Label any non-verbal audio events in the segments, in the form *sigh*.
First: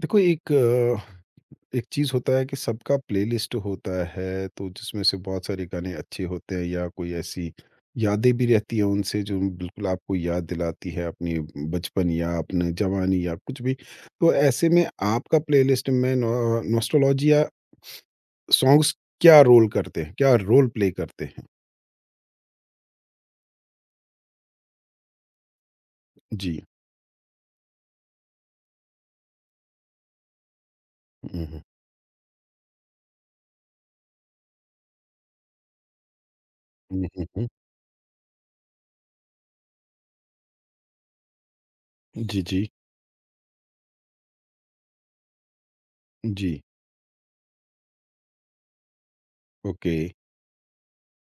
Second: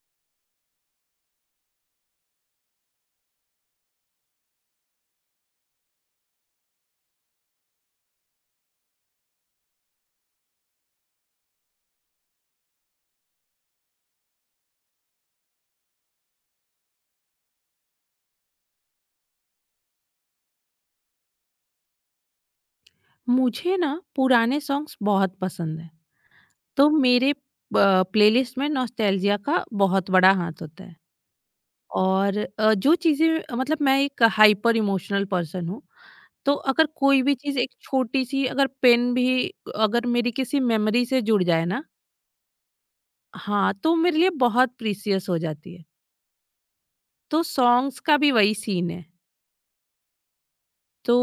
देखो एक चीज़ होता है कि सबका प्लेलिस्ट होता है तो जिसमें से बहुत सारे गाने अच्छे होते हैं या कोई ऐसी यादें भी रहती हैं उनसे जो बिल्कुल आपको याद दिलाती है अपनी बचपन या अपने जवानी या कुछ भी तो ऐसे में आपका प्लेलिस्ट में नॉस्टोलॉजिया सॉन्ग्स क्या रोल करते हैं क्या रोल प्ले करते हैं। मुझे ना पुराने सॉन्ग्स बहुत पसंद हैं। जी। तो मेरे प्लेलिस्ट में नॉस्टैल्जिया का बहुत बड़ा हाथ होता है। हम्म, और जो चीज़ें मतलब, मैं एक हाइपर इमोशनल पर्सन हूँ। तो अगर कोई भी हम्म। चीज़, एक छोटी-सी अगर पेन भी, अगर मेरी किसी मेमोरी से जुड़ जाए ना, जी जी। हाँ, तो मेरे लिए बहुत प्रीशियस हो जाती है। जी। तो सॉन्ग्स का भी वही सीन है। ओके। तो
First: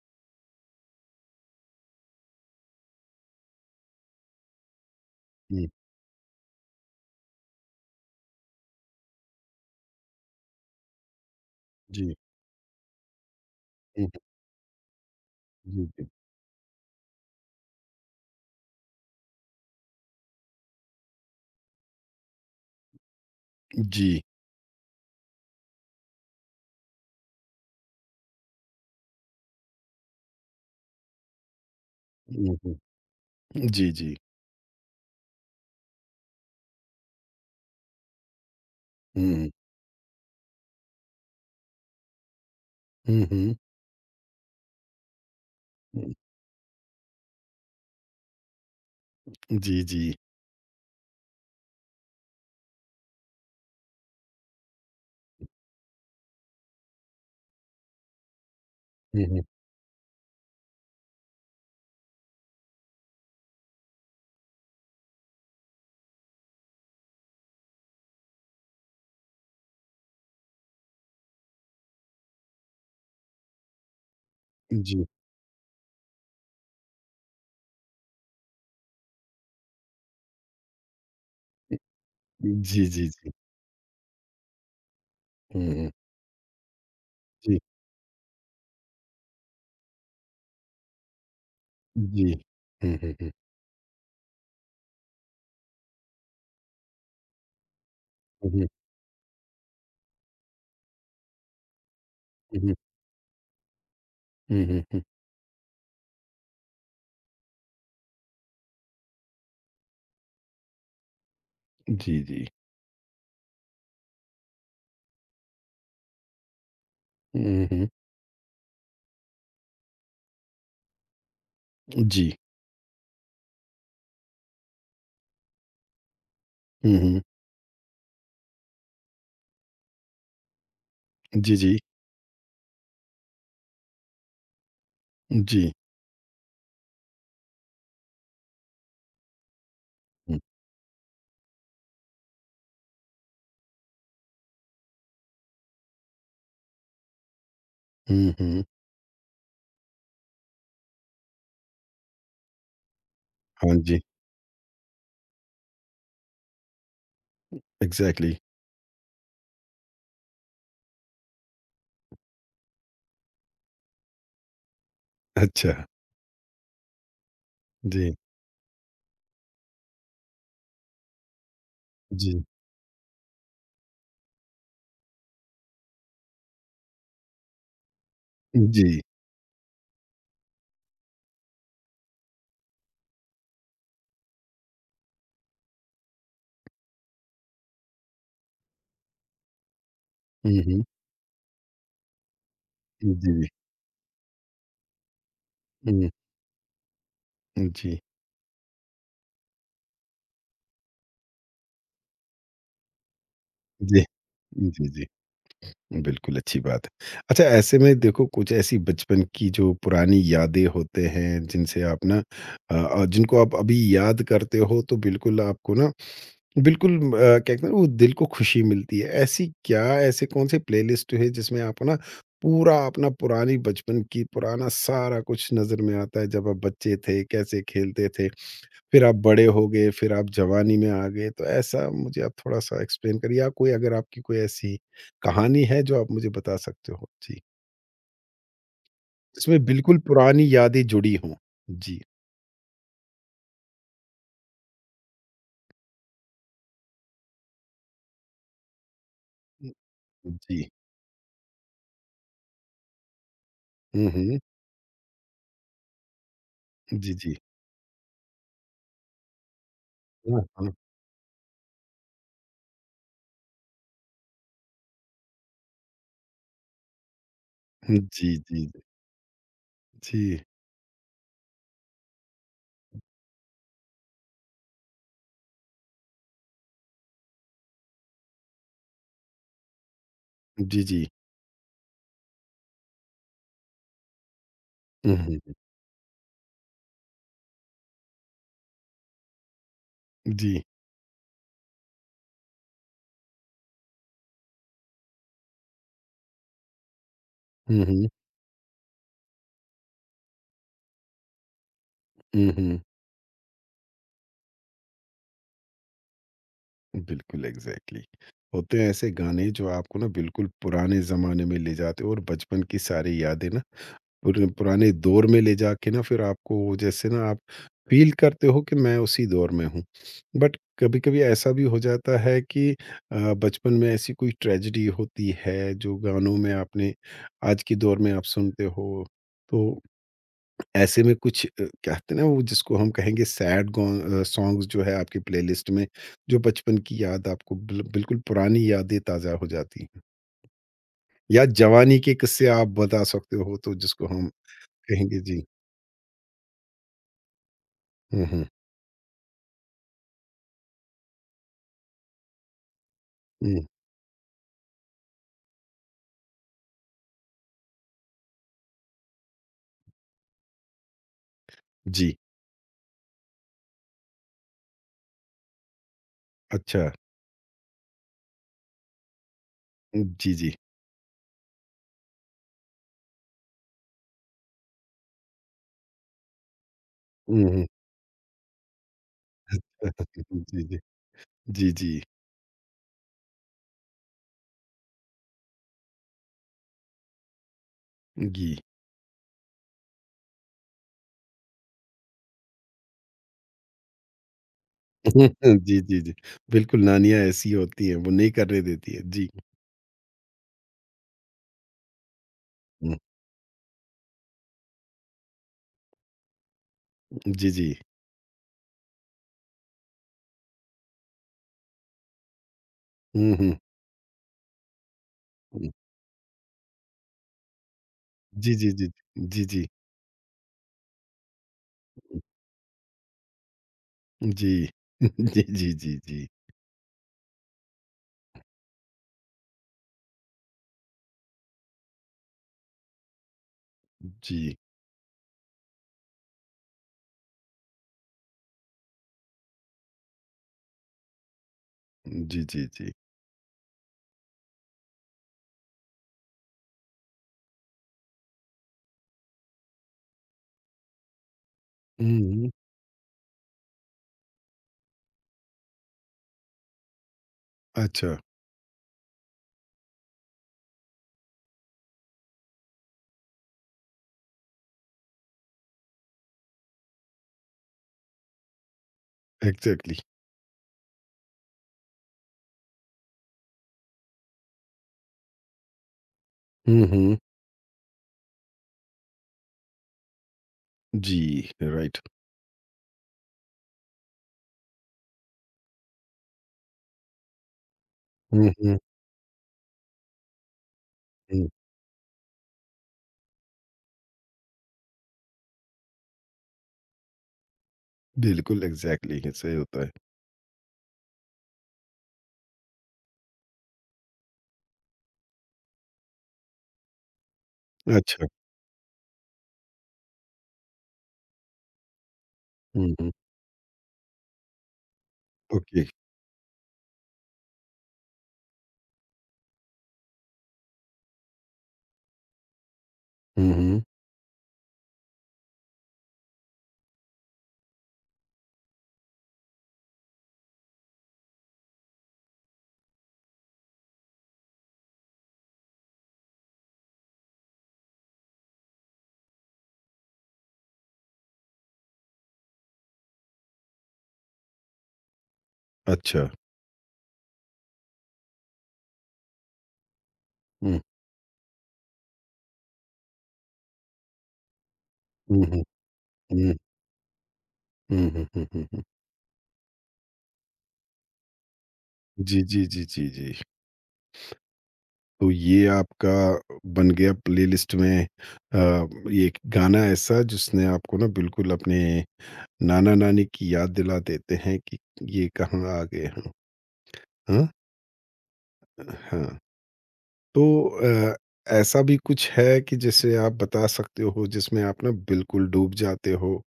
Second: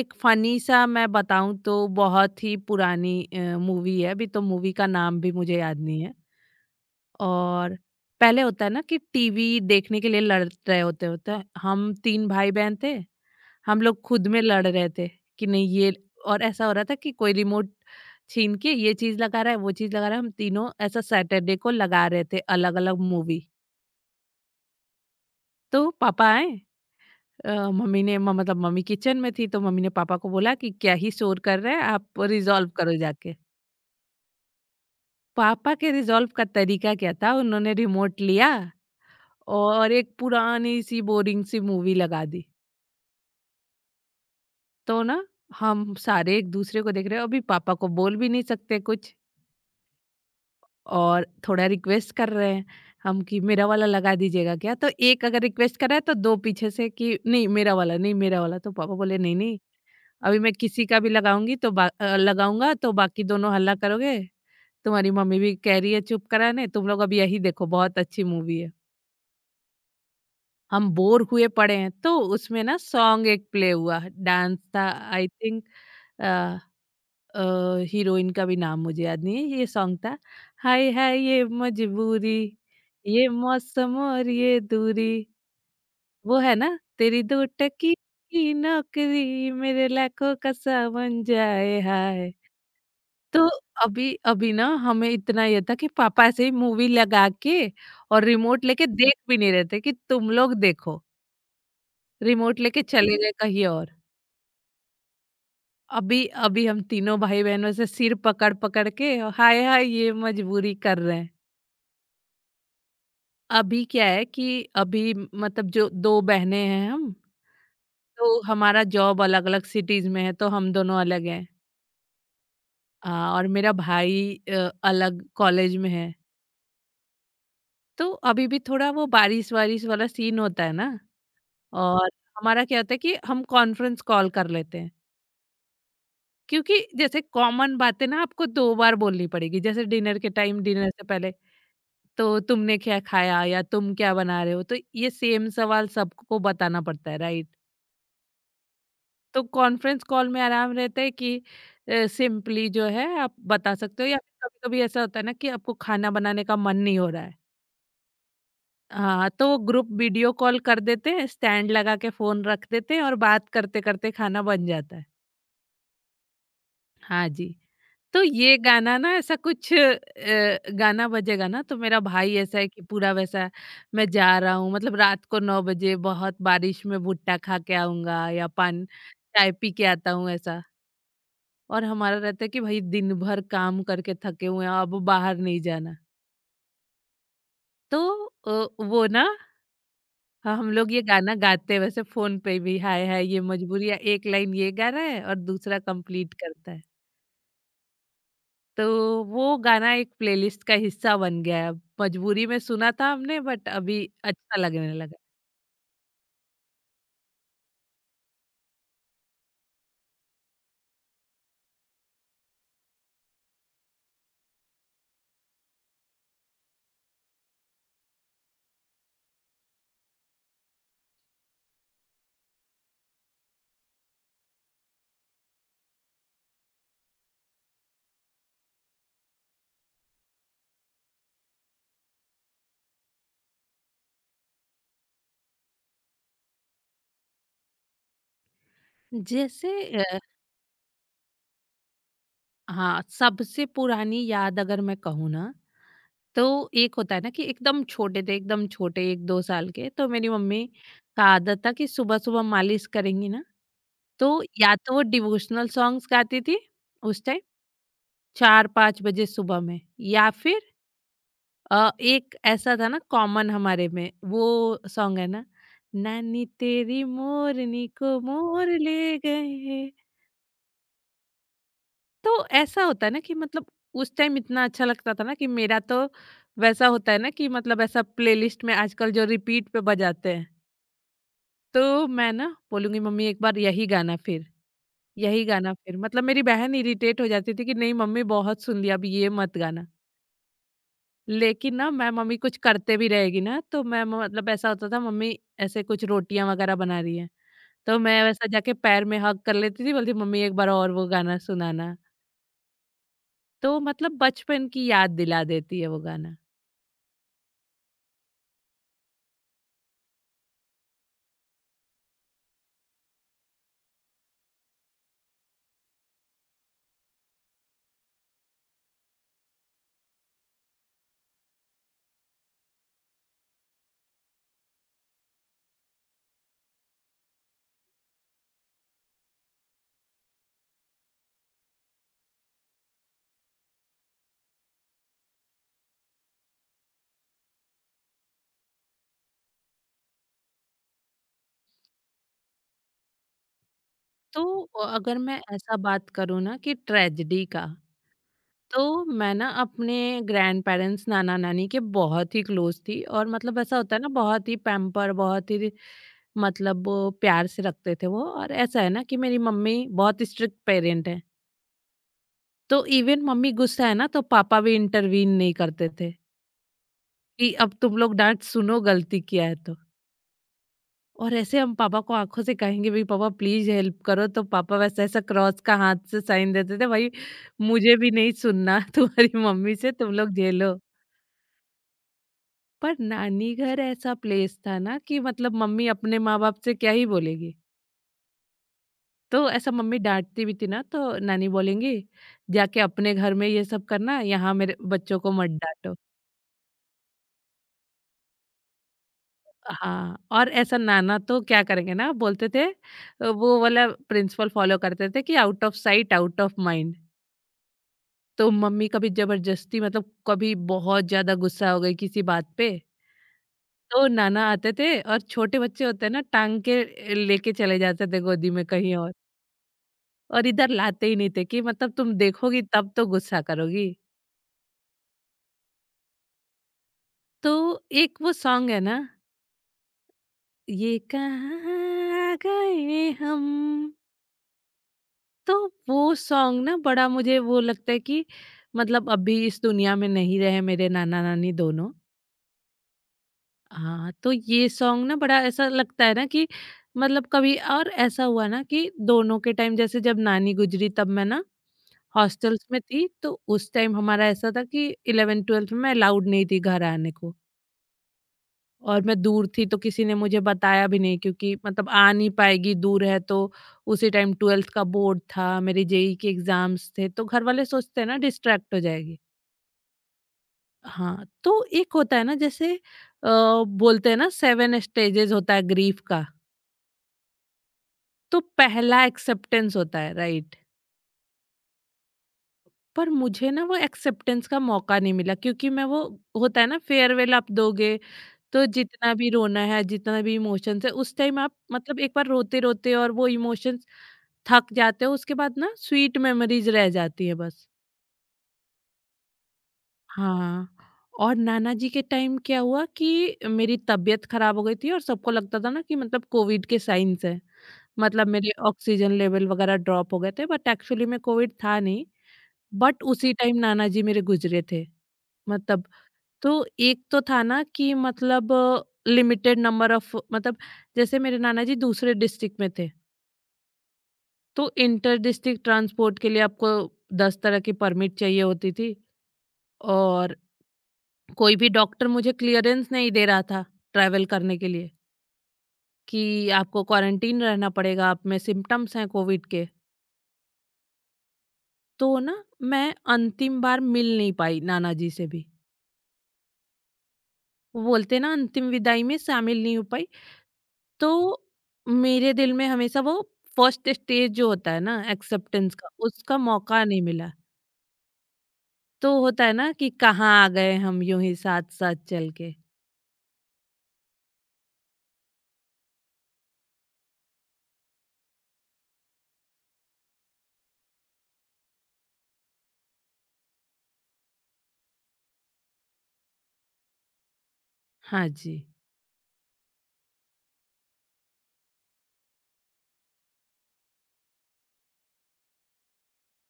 एक फ़नी सा मैं बताऊँ, तो बहुत ही पुरानी मूवी है, अभी तो मूवी का नाम भी मुझे हम्म। याद नहीं है। और पहले होता है ना कि टीवी देखने के लिए लड़ रहे होते होते हैं। हम जी। 3 भाई बहन थे, हम लोग हम्म। खुद में लड़ रहे थे कि नहीं ये। जी। और ऐसा हो रहा था कि कोई रिमोट छीन के ये चीज़ लगा रहा है, वो चीज़ लगा रहा है। हम तीनों ऐसा सैटरडे को लगा रहे थे अलग-अलग मूवी। जी जी, तो पापा आए, मम्मी ने म मतलब मम्मी किचन में थी, तो मम्मी ने पापा को बोला कि क्या ही शोर कर रहे हैं, आप रिज़ॉल्व हम्म, करो जाके। जी, जी। पापा के रिज़ॉल्व का तरीका क्या था, उन्होंने रिमोट लिया हुँ, और एक पुरानी सी बोरिंग सी मूवी लगा दी। हुँ, हुँ, तो ना हम हुँ। सारे एक दूसरे को देख रहे हैं, अभी पापा को बोल भी नहीं सकते कुछ। जी, जी। और थोड़ा रिक्वेस्ट कर रहे हैं हम कि मेरा वाला लगा दीजिएगा क्या, तो एक अगर रिक्वेस्ट कर रहा है तो दो पीछे से कि नहीं मेरा वाला, नहीं मेरा वाला। तो पापा बोले, हुँ, नहीं हुँ। नहीं, अभी मैं किसी का भी लगाऊंगी तो लगाऊंगा तो बाकी दोनों हल्ला करोगे, तुम्हारी मम्मी भी कह रही है चुप कराने, तुम लोग अब यही देखो, बहुत अच्छी मूवी है। हम बोर हुए पड़े हैं, तो उसमें ना सॉन्ग एक प्ले हुआ, डांस था, जी। I think. हीरोइन का भी नाम मुझे याद नहीं है। ये सॉन्ग था - हाय हाय ये उ मजबूरी, जी, जी, ये जी। मौसम और ये दूरी, हुँ, हुँ। वो है ना, तेरी दो जी, टकी की नौकरी, मेरे लाखों का सावन जाए हाय। जी। हुँ, हुँ, हुँ। तो अभी अभी ना हमें इतना ये था कि पापा ऐसे ही मूवी लगा के और हुँ, रिमोट हुँ, लेके देख भी नहीं रहे थे कि तुम लोग देखो, रिमोट लेके चले गए कहीं और। हुँ, हुँ, हुँ, हुँ। अभी अभी हम तीनों भाई-बहन में से सिर पकड़-पकड़ के हाय हाय ये मजबूरी कर रहे हैं। जी, जी। अभी क्या है कि अभी मतलब जो 2 बहनें हैं हम, हुँ, हुँ, हुँ। तो हमारा जॉब अलग-अलग सिटीज़ में है, तो हम दोनों अलग हैं। जी। और मेरा भाई अलग कॉलेज में है। हुँ, हुँ। तो अभी भी थोड़ा वो बारिश-वारिश वाला सीन होता है ना, जी, जी। और हमारा क्या होता है कि हम कॉन्फ्रेंस कॉल कर लेते हैं। जी। क्योंकि जैसे कॉमन बातें ना आपको 2 बार बोलनी पड़ेगी, जैसे डिनर के हुँ, टाइम, डिनर से पहले, तो तुमने क्या खाया या तुम क्या बना रहे हो? तो ये सेम सवाल सबको बताना पड़ता है, राइट? हुँ, हुँ। तो कॉन्फ्रेंस कॉल में आराम रहता है कि सिंपली जो है, आप हाँ बता जी, सकते हो। या फिर कभी-कभी ऐसा होता है ना कि आपको खाना बनाने का मन नहीं हो रहा है। एग्ज़ैक्टली। हाँ, तो ग्रुप वीडियो कॉल कर देते हैं, स्टैंड लगा के फ़ोन रख देते हैं और बात करते-करते खाना बन जाता है। अच्छा। हाँ जी। जी, तो ये गाना ना, ऐसा कुछ गाना बजेगा ना, तो मेरा भाई जी, ऐसा है कि पूरा वैसा, मैं जा रहा हूँ मतलब, रात को 9 बजे बहुत बारिश में भुट्टा खा के आऊँगा या पान, जी। चाय पी के आता हूँ ऐसा। और हमारा रहता है कि भाई दिन भर काम करके थके हुए हैं, अब बाहर नहीं जाना। तो वो ना, हाँ, हुँ, हम हुँ। लोग ये गाना गाते हैं वैसे फ़ोन पे भी, हाय हाय ये जी, मजबूरी, या एक लाइन ये गा रहा है और दूसरा हुँ, कंप्लीट करता है। जी, तो वो गाना एक प्लेलिस्ट का हिस्सा बन गया है अब। मजबूरी में सुना था हमने, बट अभी जी, अच्छा जी, लगने जी। लगा। बिल्कुल, अच्छी बात है। अच्छा ऐसे में देखो कुछ ऐसी बचपन की जो पुरानी यादें होते हैं जिनसे आप ना जिनको आप अभी याद करते हो तो बिल्कुल आपको ना बिल्कुल क्या कहते हैं वो दिल को खुशी मिलती है। ऐसी क्या ऐसे कौन-से प्लेलिस्ट है जिसमें आपको ना पूरा अपना पुरानी बचपन की पुराना सारा कुछ नज़र में आता है जब आप बच्चे थे, कैसे खेलते थे? फिर आप बड़े हो गए, फिर आप जवानी में आ गए, तो ऐसा मुझे आप थोड़ा-सा एक्सप्लेन करिए या कोई अगर आपकी कोई ऐसी कहानी है जो आप मुझे बता सकते हो? जी, इसमें जैसे बिल्कुल अ, पुरानी यादें जुड़ी हों। जी। हाँ, सबसे पुरानी याद अगर मैं कहूँ ना, तो एक होता है ना कि एकदम छोटे थे, एकदम छोटे 1-2 साल के, तो मेरी हुँ, मम्मी जी। का आदत था कि सुबह-सुबह मालिश करेंगी ना, हुँ, हुँ। तो या तो वो डिवोशनल सॉन्ग्स गाती थी जी, उस जी। टाइम, 4-5 बजे सुबह में, या हाँ, फिर हाँ। एक ऐसा था ना, कॉमन हमारे में वो सॉन्ग है ना - नानी तेरी मोरनी को जी, जी, मोर ले गए। जी। तो ऐसा होता है ना कि मतलब उस टाइम इतना अच्छा लगता था ना कि मेरा तो वैसा होता है ना कि मतलब, ऐसा प्लेलिस्ट में आजकल जो रिपीट पे बजाते हैं, जी, जी। तो मैं ना बोलूंगी मम्मी एक बार यही गाना फिर, हुँ, यही हुँ। गाना फिर, मतलब मेरी बहन इरिटेट हो जाती थी कि नहीं मम्मी बहुत सुन लिया, अब ये मत गाना। जी। लेकिन ना मैं, मम्मी कुछ करते भी रहेगी ना तो मैं मतलब ऐसा होता था मम्मी ऐसे कुछ रोटियां वगैरह बना रही है, हुँ, तो हुँ। मैं वैसा जाके पैर में हक कर लेती थी, बोलती मम्मी एक बार और वो गाना सुनाना। हुँ, हुँ। तो मतलब बचपन की याद दिला देती है वो गाना। बिल्कुल एग्ज़ैक्टली। होते हैं ऐसे गाने जो आपको ना बिल्कुल पुराने ज़माने में ले जाते हो और बचपन की सारी यादें ना पुराने दौर में ले जाके ना फिर आपको जैसे ना आप फ़ील करते हो कि मैं उसी दौर में हूँ। बट कभी-कभी ऐसा भी हो जाता है कि बचपन में ऐसी कोई ट्रेजेडी होती है जो गानों में आपने आज के दौर में आप सुनते हो। तो ऐसे में कुछ क्या कहते हैं ना वो जिसको हम कहेंगे सैड सॉन्ग्स जो है आपकी प्लेलिस्ट में जो बचपन की याद आपको बिल्कुल पुरानी यादें ताज़ा हो जाती हैं। या जवानी के किस्से आप बता सकते हो तो जिसको हम तो अगर कहेंगे। मैं जी। ऐसा बात करूँ ना कि ट्रेजेडी का, हुँ, हुँ। तो मैं ना अपने ग्रैंड पेरेंट्स, नाना नानी के बहुत ही क्लोज थी। और मतलब हुँ, ऐसा होता है ना, बहुत ही पैम्पर, बहुत ही मतलब वो प्यार से रखते थे वो। और ऐसा है ना कि मेरी मम्मी बहुत स्ट्रिक्ट पेरेंट है, जी, तो इवन मम्मी गुस्सा है ना तो पापा भी इंटरवीन नहीं करते थे अच्छा। कि अब तुम लोग डांट सुनो गलती किया है तो। हुँ, जी, जी। और ऐसे हम पापा को आंखों से कहेंगे भी पापा प्लीज हेल्प करो, तो पापा वैसे ऐसा क्रॉस का हाथ से साइन देते थे, भाई हुँ, हुँ। मुझे भी नहीं सुनना *laughs* तुम्हारी मम्मी से तुम *laughs* लोग जी, झेलो। जी। जी, जी, पर नानी घर ऐसा प्लेस था ना कि मतलब मम्मी अपने माँ बाप से क्या ही बोलेगी। घी। तो ऐसा मम्मी डांटती भी थी ना तो नानी बोलेंगी, जाके अपने घर में ये सब करना, यहाँ मेरे बच्चों को मत *laughs* जी, डांटो। जी, जी। बिल्कुल, नानियाँ ऐसी होती हैं, वो नहीं करने देती हैं। जी। हाँ, और ऐसा नाना तो क्या करेंगे ना, बोलते थे हुँ, वो वाला प्रिंसिपल फॉलो करते थे कि out of sight, out of mind. जी, जी। तो मम्मी कभी जबरदस्ती मतलब कभी बहुत ज़्यादा गुस्सा हो गई किसी बात पे, हुँ, हुँ, तो नाना आते थे और छोटे हुँ। बच्चे होते हैं ना, टांग के लेके चले जाते थे गोदी जी, में जी, जी। कहीं जी, जी। और इधर लाते ही नहीं थे कि मतलब तुम देखोगी तब तो गुस्सा करोगी। जी। *laughs* जी, जी, जी, जी। तो एक वो सॉन्ग है ना - ये कहाँ आ गए हम। जी। तो वो सॉन्ग ना बड़ा मुझे वो लगता है कि मतलब अभी इस दुनिया में नहीं रहे मेरे नाना नानी दोनों। जी, जी, जी। हाँ, तो ये सॉन्ग ना बड़ा ऐसा लगता है ना कि मतलब कभी, और ऐसा हुआ ना कि दोनों के टाइम, जैसे जब नानी गुजरी तब मैं ना हुँ, हुँ। हॉस्टल्स में थी, तो उस टाइम हमारा ऐसा था कि इलेवन ट्वेल्थ में अलाउड नहीं थी घर आने को। अच्छा, और मैं दूर थी तो किसी ने मुझे बताया भी नहीं, क्योंकि मतलब आ नहीं पाएगी दूर है, तो उसी टाइम 12th का बोर्ड था, मेरे जेई के एग्जाम्स थे, तो घर वाले सोचते हैं ना डिस्ट्रैक्ट हो जाएगी। एग्ज़ैक्टली। हाँ, तो एक होता है ना, जैसे बोलते हैं ना सेवन स्टेजेस होता है ग्रीफ का। हुँ, हुँ। तो पहला एक्सेप्टेंस होता है, राइट? जी, राइट। पर मुझे ना वो एक्सेप्टेंस का मौका नहीं मिला, क्योंकि मैं वो होता है ना फेयरवेल आप दोगे, हुँ, तो हुँ, जितना भी रोना है जितना भी इमोशंस है उस टाइम हुँ। आप मतलब एक बार रोते रोते और वो इमोशंस थक जाते हो, उसके बाद ना स्वीट मेमोरीज रह जाती है बस। बिल्कुल, एग्ज़ैक्टली ऐसा ही होता है। हाँ, और नाना जी के टाइम क्या हुआ कि मेरी तबीयत खराब हो गई थी और सबको लगता था ना कि मतलब कोविड के साइन्स हैं। अच्छा। मतलब मेरे ऑक्सीजन लेवल वगैरह ड्रॉप हो गए थे, बट एक्चुअली में कोविड था नहीं, हुँ, बट हुँ। उसी टाइम नाना जी मेरे गुजरे थे। ओके। मतलब, तो एक तो था ना कि मतलब लिमिटेड नंबर ऑफ, मतलब जैसे मेरे नाना जी दूसरे डिस्ट्रिक्ट में थे। हुँ, हुँ। तो इंटर डिस्ट्रिक्ट ट्रांसपोर्ट के लिए आपको 10 तरह की परमिट चाहिए होती थी, और कोई भी डॉक्टर मुझे क्लियरेंस नहीं दे रहा था ट्रैवल करने के लिए कि आपको क्वारंटीन रहना पड़ेगा, आप में सिम्टम्स हैं कोविड के। तो ना मैं अंतिम बार मिल नहीं पाई नाना जी से भी, अच्छा। वो बोलते ना अंतिम विदाई में शामिल नहीं हो पाई। हुँ। तो मेरे दिल में हमेशा वो फर्स्ट स्टेज जो होता है ना हुँ, हुँ। एक्सेप्टेंस का, उसका हुँ, मौका नहीं मिला। हुँ, हुँ, हुँ, हुँ, हुँ। तो होता है ना कि कहाँ आ गए हम यूं ही साथ साथ चल जी, के। जी, जी, जी, जी। तो ये आपका बन गया प्लेलिस्ट में अ, एक गाना ऐसा जिसने आपको ना बिल्कुल अपने नाना-नानी की याद दिला देते हैं कि ये कहाँ आ गए हम। हाँ? हाँ जी। हाँ। तो ऐसा भी कुछ है कि जैसे आप बता सकते हो जिसमें आप ना बिल्कुल डूब जाते हो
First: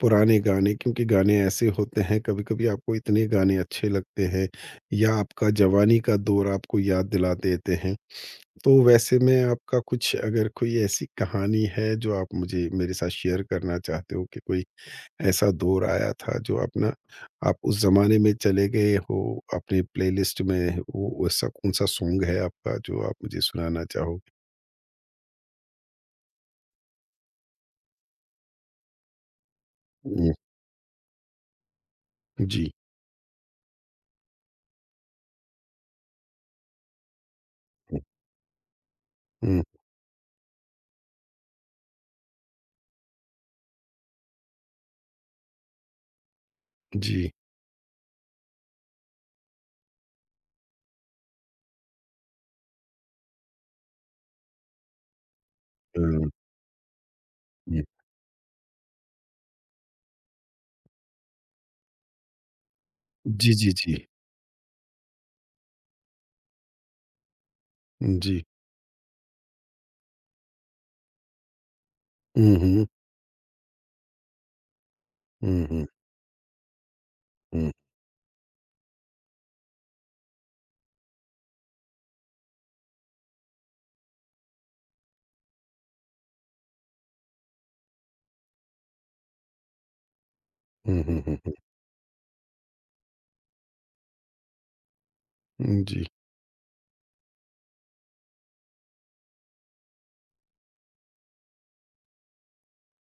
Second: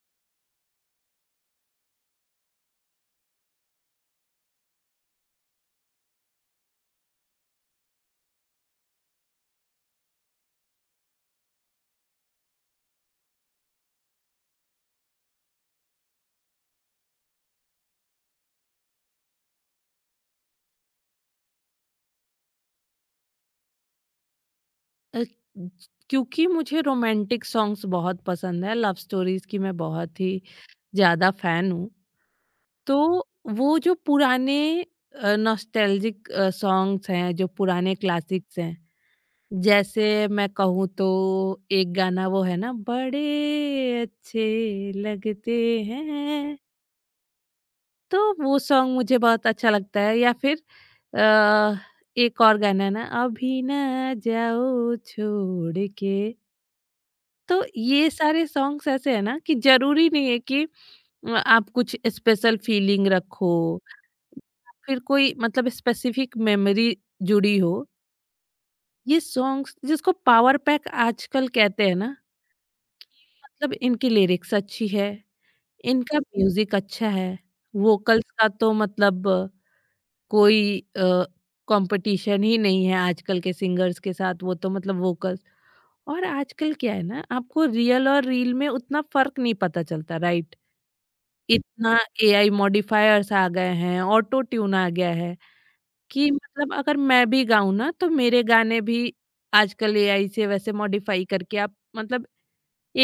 पुराने गाने क्योंकि गाने ऐसे होते हैं कभी कभी आपको इतने गाने अच्छे लगते हैं या आपका जवानी का दौर आपको याद दिला देते हैं तो वैसे में आपका कुछ अगर कोई ऐसी कहानी है जो आप मुझे मेरे साथ शेयर करना चाहते हो कि कोई ऐसा दौर आया था जो अपना आप उस ज़माने में चले गए हो अपने प्लेलिस्ट में वो वैसा कौन-सा सॉन्ग है आपका जो आप मुझे सुनाना चाहोगे? अ, क्योंकि मुझे रोमांटिक सॉन्ग्स बहुत पसंद है, लव स्टोरीज़ की मैं बहुत हुँ, ही ज़्यादा फ़ैन हूँ। जी। तो वो जो पुराने नॉस्टैल्जिक सॉन्ग्स हैं, जो पुराने हुँ, क्लासिक्स हैं, हुँ, जैसे मैं कहूँ तो एक गाना वो है ना, बड़े अच्छे लगते हैं, जी। तो वो सॉन्ग मुझे बहुत अच्छा लगता है। या फिर अ, एक और गाना है ना, अभी ना जाओ छोड़ हुँ, के। हुँ। तो ये सारे सॉन्ग्स ऐसे हैं ना कि ज़रूरी नहीं है कि आप कुछ स्पेशल फीलिंग रखो, जी, जी, जी। फिर कोई मतलब स्पेसिफिक मेमोरी जुड़ी हो। जी। ये सॉन्ग्स जिसको पावर पैक आजकल कहते हैं ना, हुँ, हुँ। मतलब इनकी लिरिक्स अच्छी है, हुँ, हुँ, इनका म्यूज़िक अच्छा है, हुँ। वोकल्स का तो मतलब कोई कंपटीशन ही नहीं है आजकल के सिंगर्स के साथ, वो तो मतलब वोकल्स। और आजकल क्या है ना, आपको रियल और रील में उतना फ़र्क नहीं पता चलता, राइट? हुँ, हुँ, हुँ, हुँ। इतना एआई मॉडिफायर्स आ गए हैं, ऑटो ट्यून आ गया है हुँ, जी। कि मतलब अगर मैं भी गाऊँ ना तो मेरे गाने भी आजकल एआई से वैसे मॉडिफाई करके आप मतलब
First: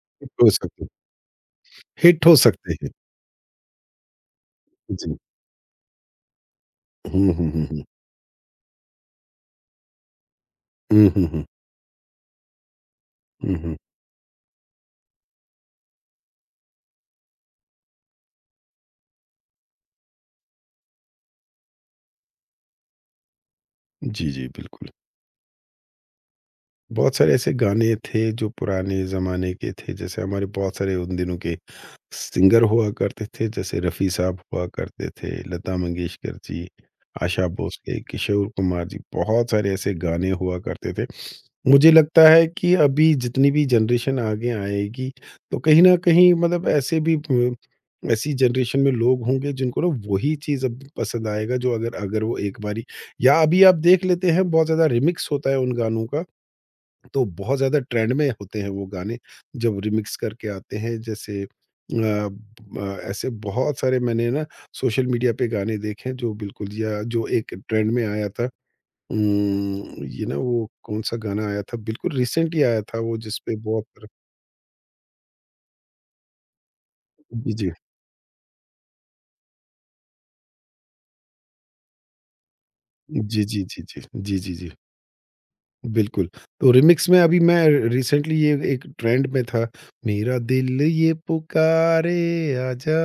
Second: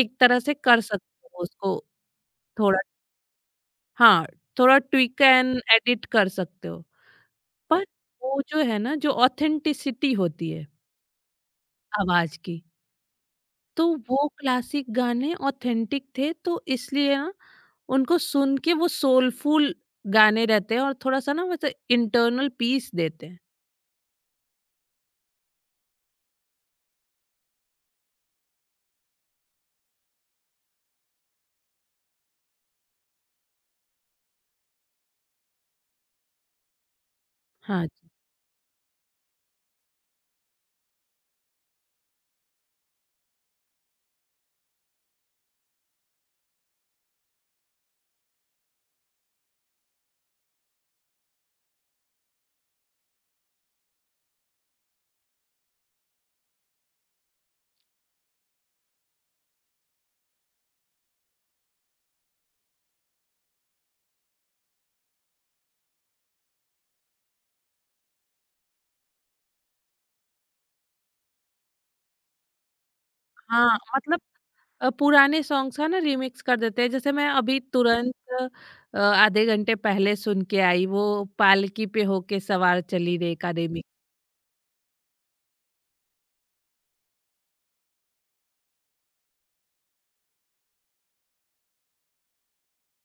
एक हिट तरह हो से कर सकते सकते हो उसको, हिट हो सकते थोड़ा, हैं। हाँ, थोड़ा जी। ट्विक एंड एडिट कर सकते हो। हुँ, हुँ, हुँ, हुँ। पर वो जो है ना, जो ऑथेंटिसिटी होती है हुँ, हुँ, हुँ। आवाज़ की, हुँ, हुँ। तो वो क्लासिक गाने ऑथेंटिक थे, तो इसलिए ना उनको सुन के वो सोलफुल गाने रहते हैं और थोड़ा-सा ना वैसे इंटरनल पीस देते हैं। जी, जी, बिल्कुल। बहुत सारे ऐसे गाने थे जो पुराने ज़माने के थे, जैसे हमारे बहुत सारे उन दिनों के सिंगर हुआ करते थे, जैसे रफ़ी साहब हुआ करते थे, लता मंगेशकर जी, आशा हाँ। भोसले, जी। किशोर कुमार जी, बहुत सारे ऐसे गाने हुआ करते थे। मुझे लगता है कि अभी जितनी भी जनरेशन आगे आएगी, तो कहीं न कहीं मतलब ऐसे भी ब ऐसी जनरेशन में लोग होंगे जिनको ना वही चीज़ अब पसंद आएगा जो अगर अगर वो एक बारी या अभी आप देख लेते हैं बहुत ज़्यादा रिमिक्स होता है उन गानों का तो बहुत ज़्यादा ट्रेंड में होते हैं वो गाने जब रिमिक्स करके आते हैं जैसे अ, ब ऐसे बहुत सारे मैंने ना सोशल मीडिया पे गाने देखे हैं, जो बिल्कुल या जो एक ट्रेंड में आया था। ये ना वो कौन-सा गाना आया था बिल्कुल रिसेंटली आया था वो जिसपे हाँ, बहुत मतलब पुराने सॉन्ग्स का ना रीमिक्स कर देते हैं। जैसे मैं जी, अभी जी। तुरंत आधे घंटे पहले सुन के आई वो पालकी पे होके सवार चली रे जी, का जी, जी, रीमिक्स। जी। जी, जी, जी। बिल्कुल, तो रीमिक्स में अभी मैं रिसेंटली ये एक ट्रेंड में था, मेरा दिल ये पुकारे आजा,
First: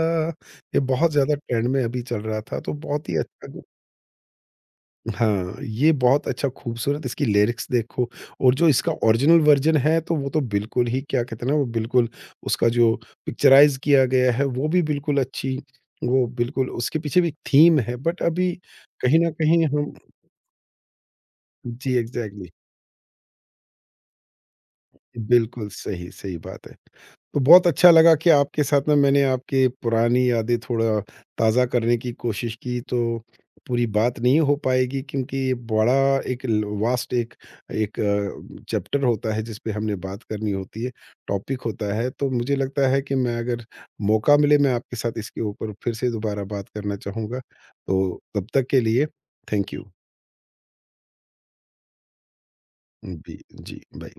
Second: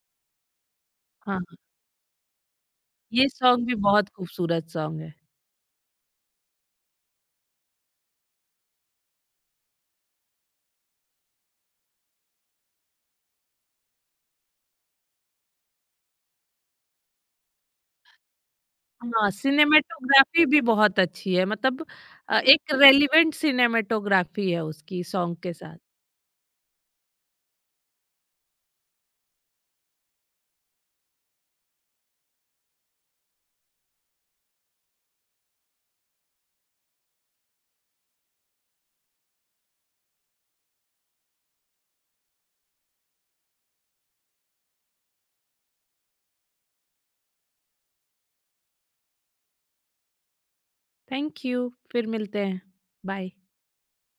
ये बहुत ज़्यादा हाँ। ट्रेंड में अभी चल रहा था, तो बहुत ही ये अच्छा जो। सॉन्ग भी बहुत खूबसूरत सॉन्ग है। हाँ, ये बहुत अच्छा खूबसूरत इसकी लिरिक्स देखो और जो इसका ओरिजिनल वर्ज़न है, तो वो तो बिल्कुल ही क्या कहते हैं ना, वो बिल्कुल उसका जो पिक्चराइज़ किया गया है, वो भी बिल्कुल अच्छी वो बिल्कुल उसके पीछे भी एक थीम है, बट अभी कहीं हाँ, न कहीं हम सिनेमैटोग्राफी भी बहुत अच्छी है, मतलब जी, एग्ज़ैक्टली। एक रेलेवेंट सिनेमैटोग्राफी है उसकी सॉन्ग के बिल्कुल साथ। सही, सही बात है। तो बहुत अच्छा लगा कि आपके साथ ना मैंने आपकी पुरानी यादें थोड़ा ताज़ा करने की कोशिश की तो पूरी बात नहीं हो पाएगी क्योंकि ये बड़ा एक ल वास्ट एक एक अ, चैप्टर होता है जिस पे हमने बात करनी होती है, टॉपिक होता है। तो मुझे लगता है कि मैं अगर मौका मिले मैं आपके साथ इसके ऊपर फिर से दोबारा बात करना चाहूँगा। तो तब तक के लिए थैंक यू। थैंक यू, फिर मिलते हैं। बाय। जी, जी, बाय।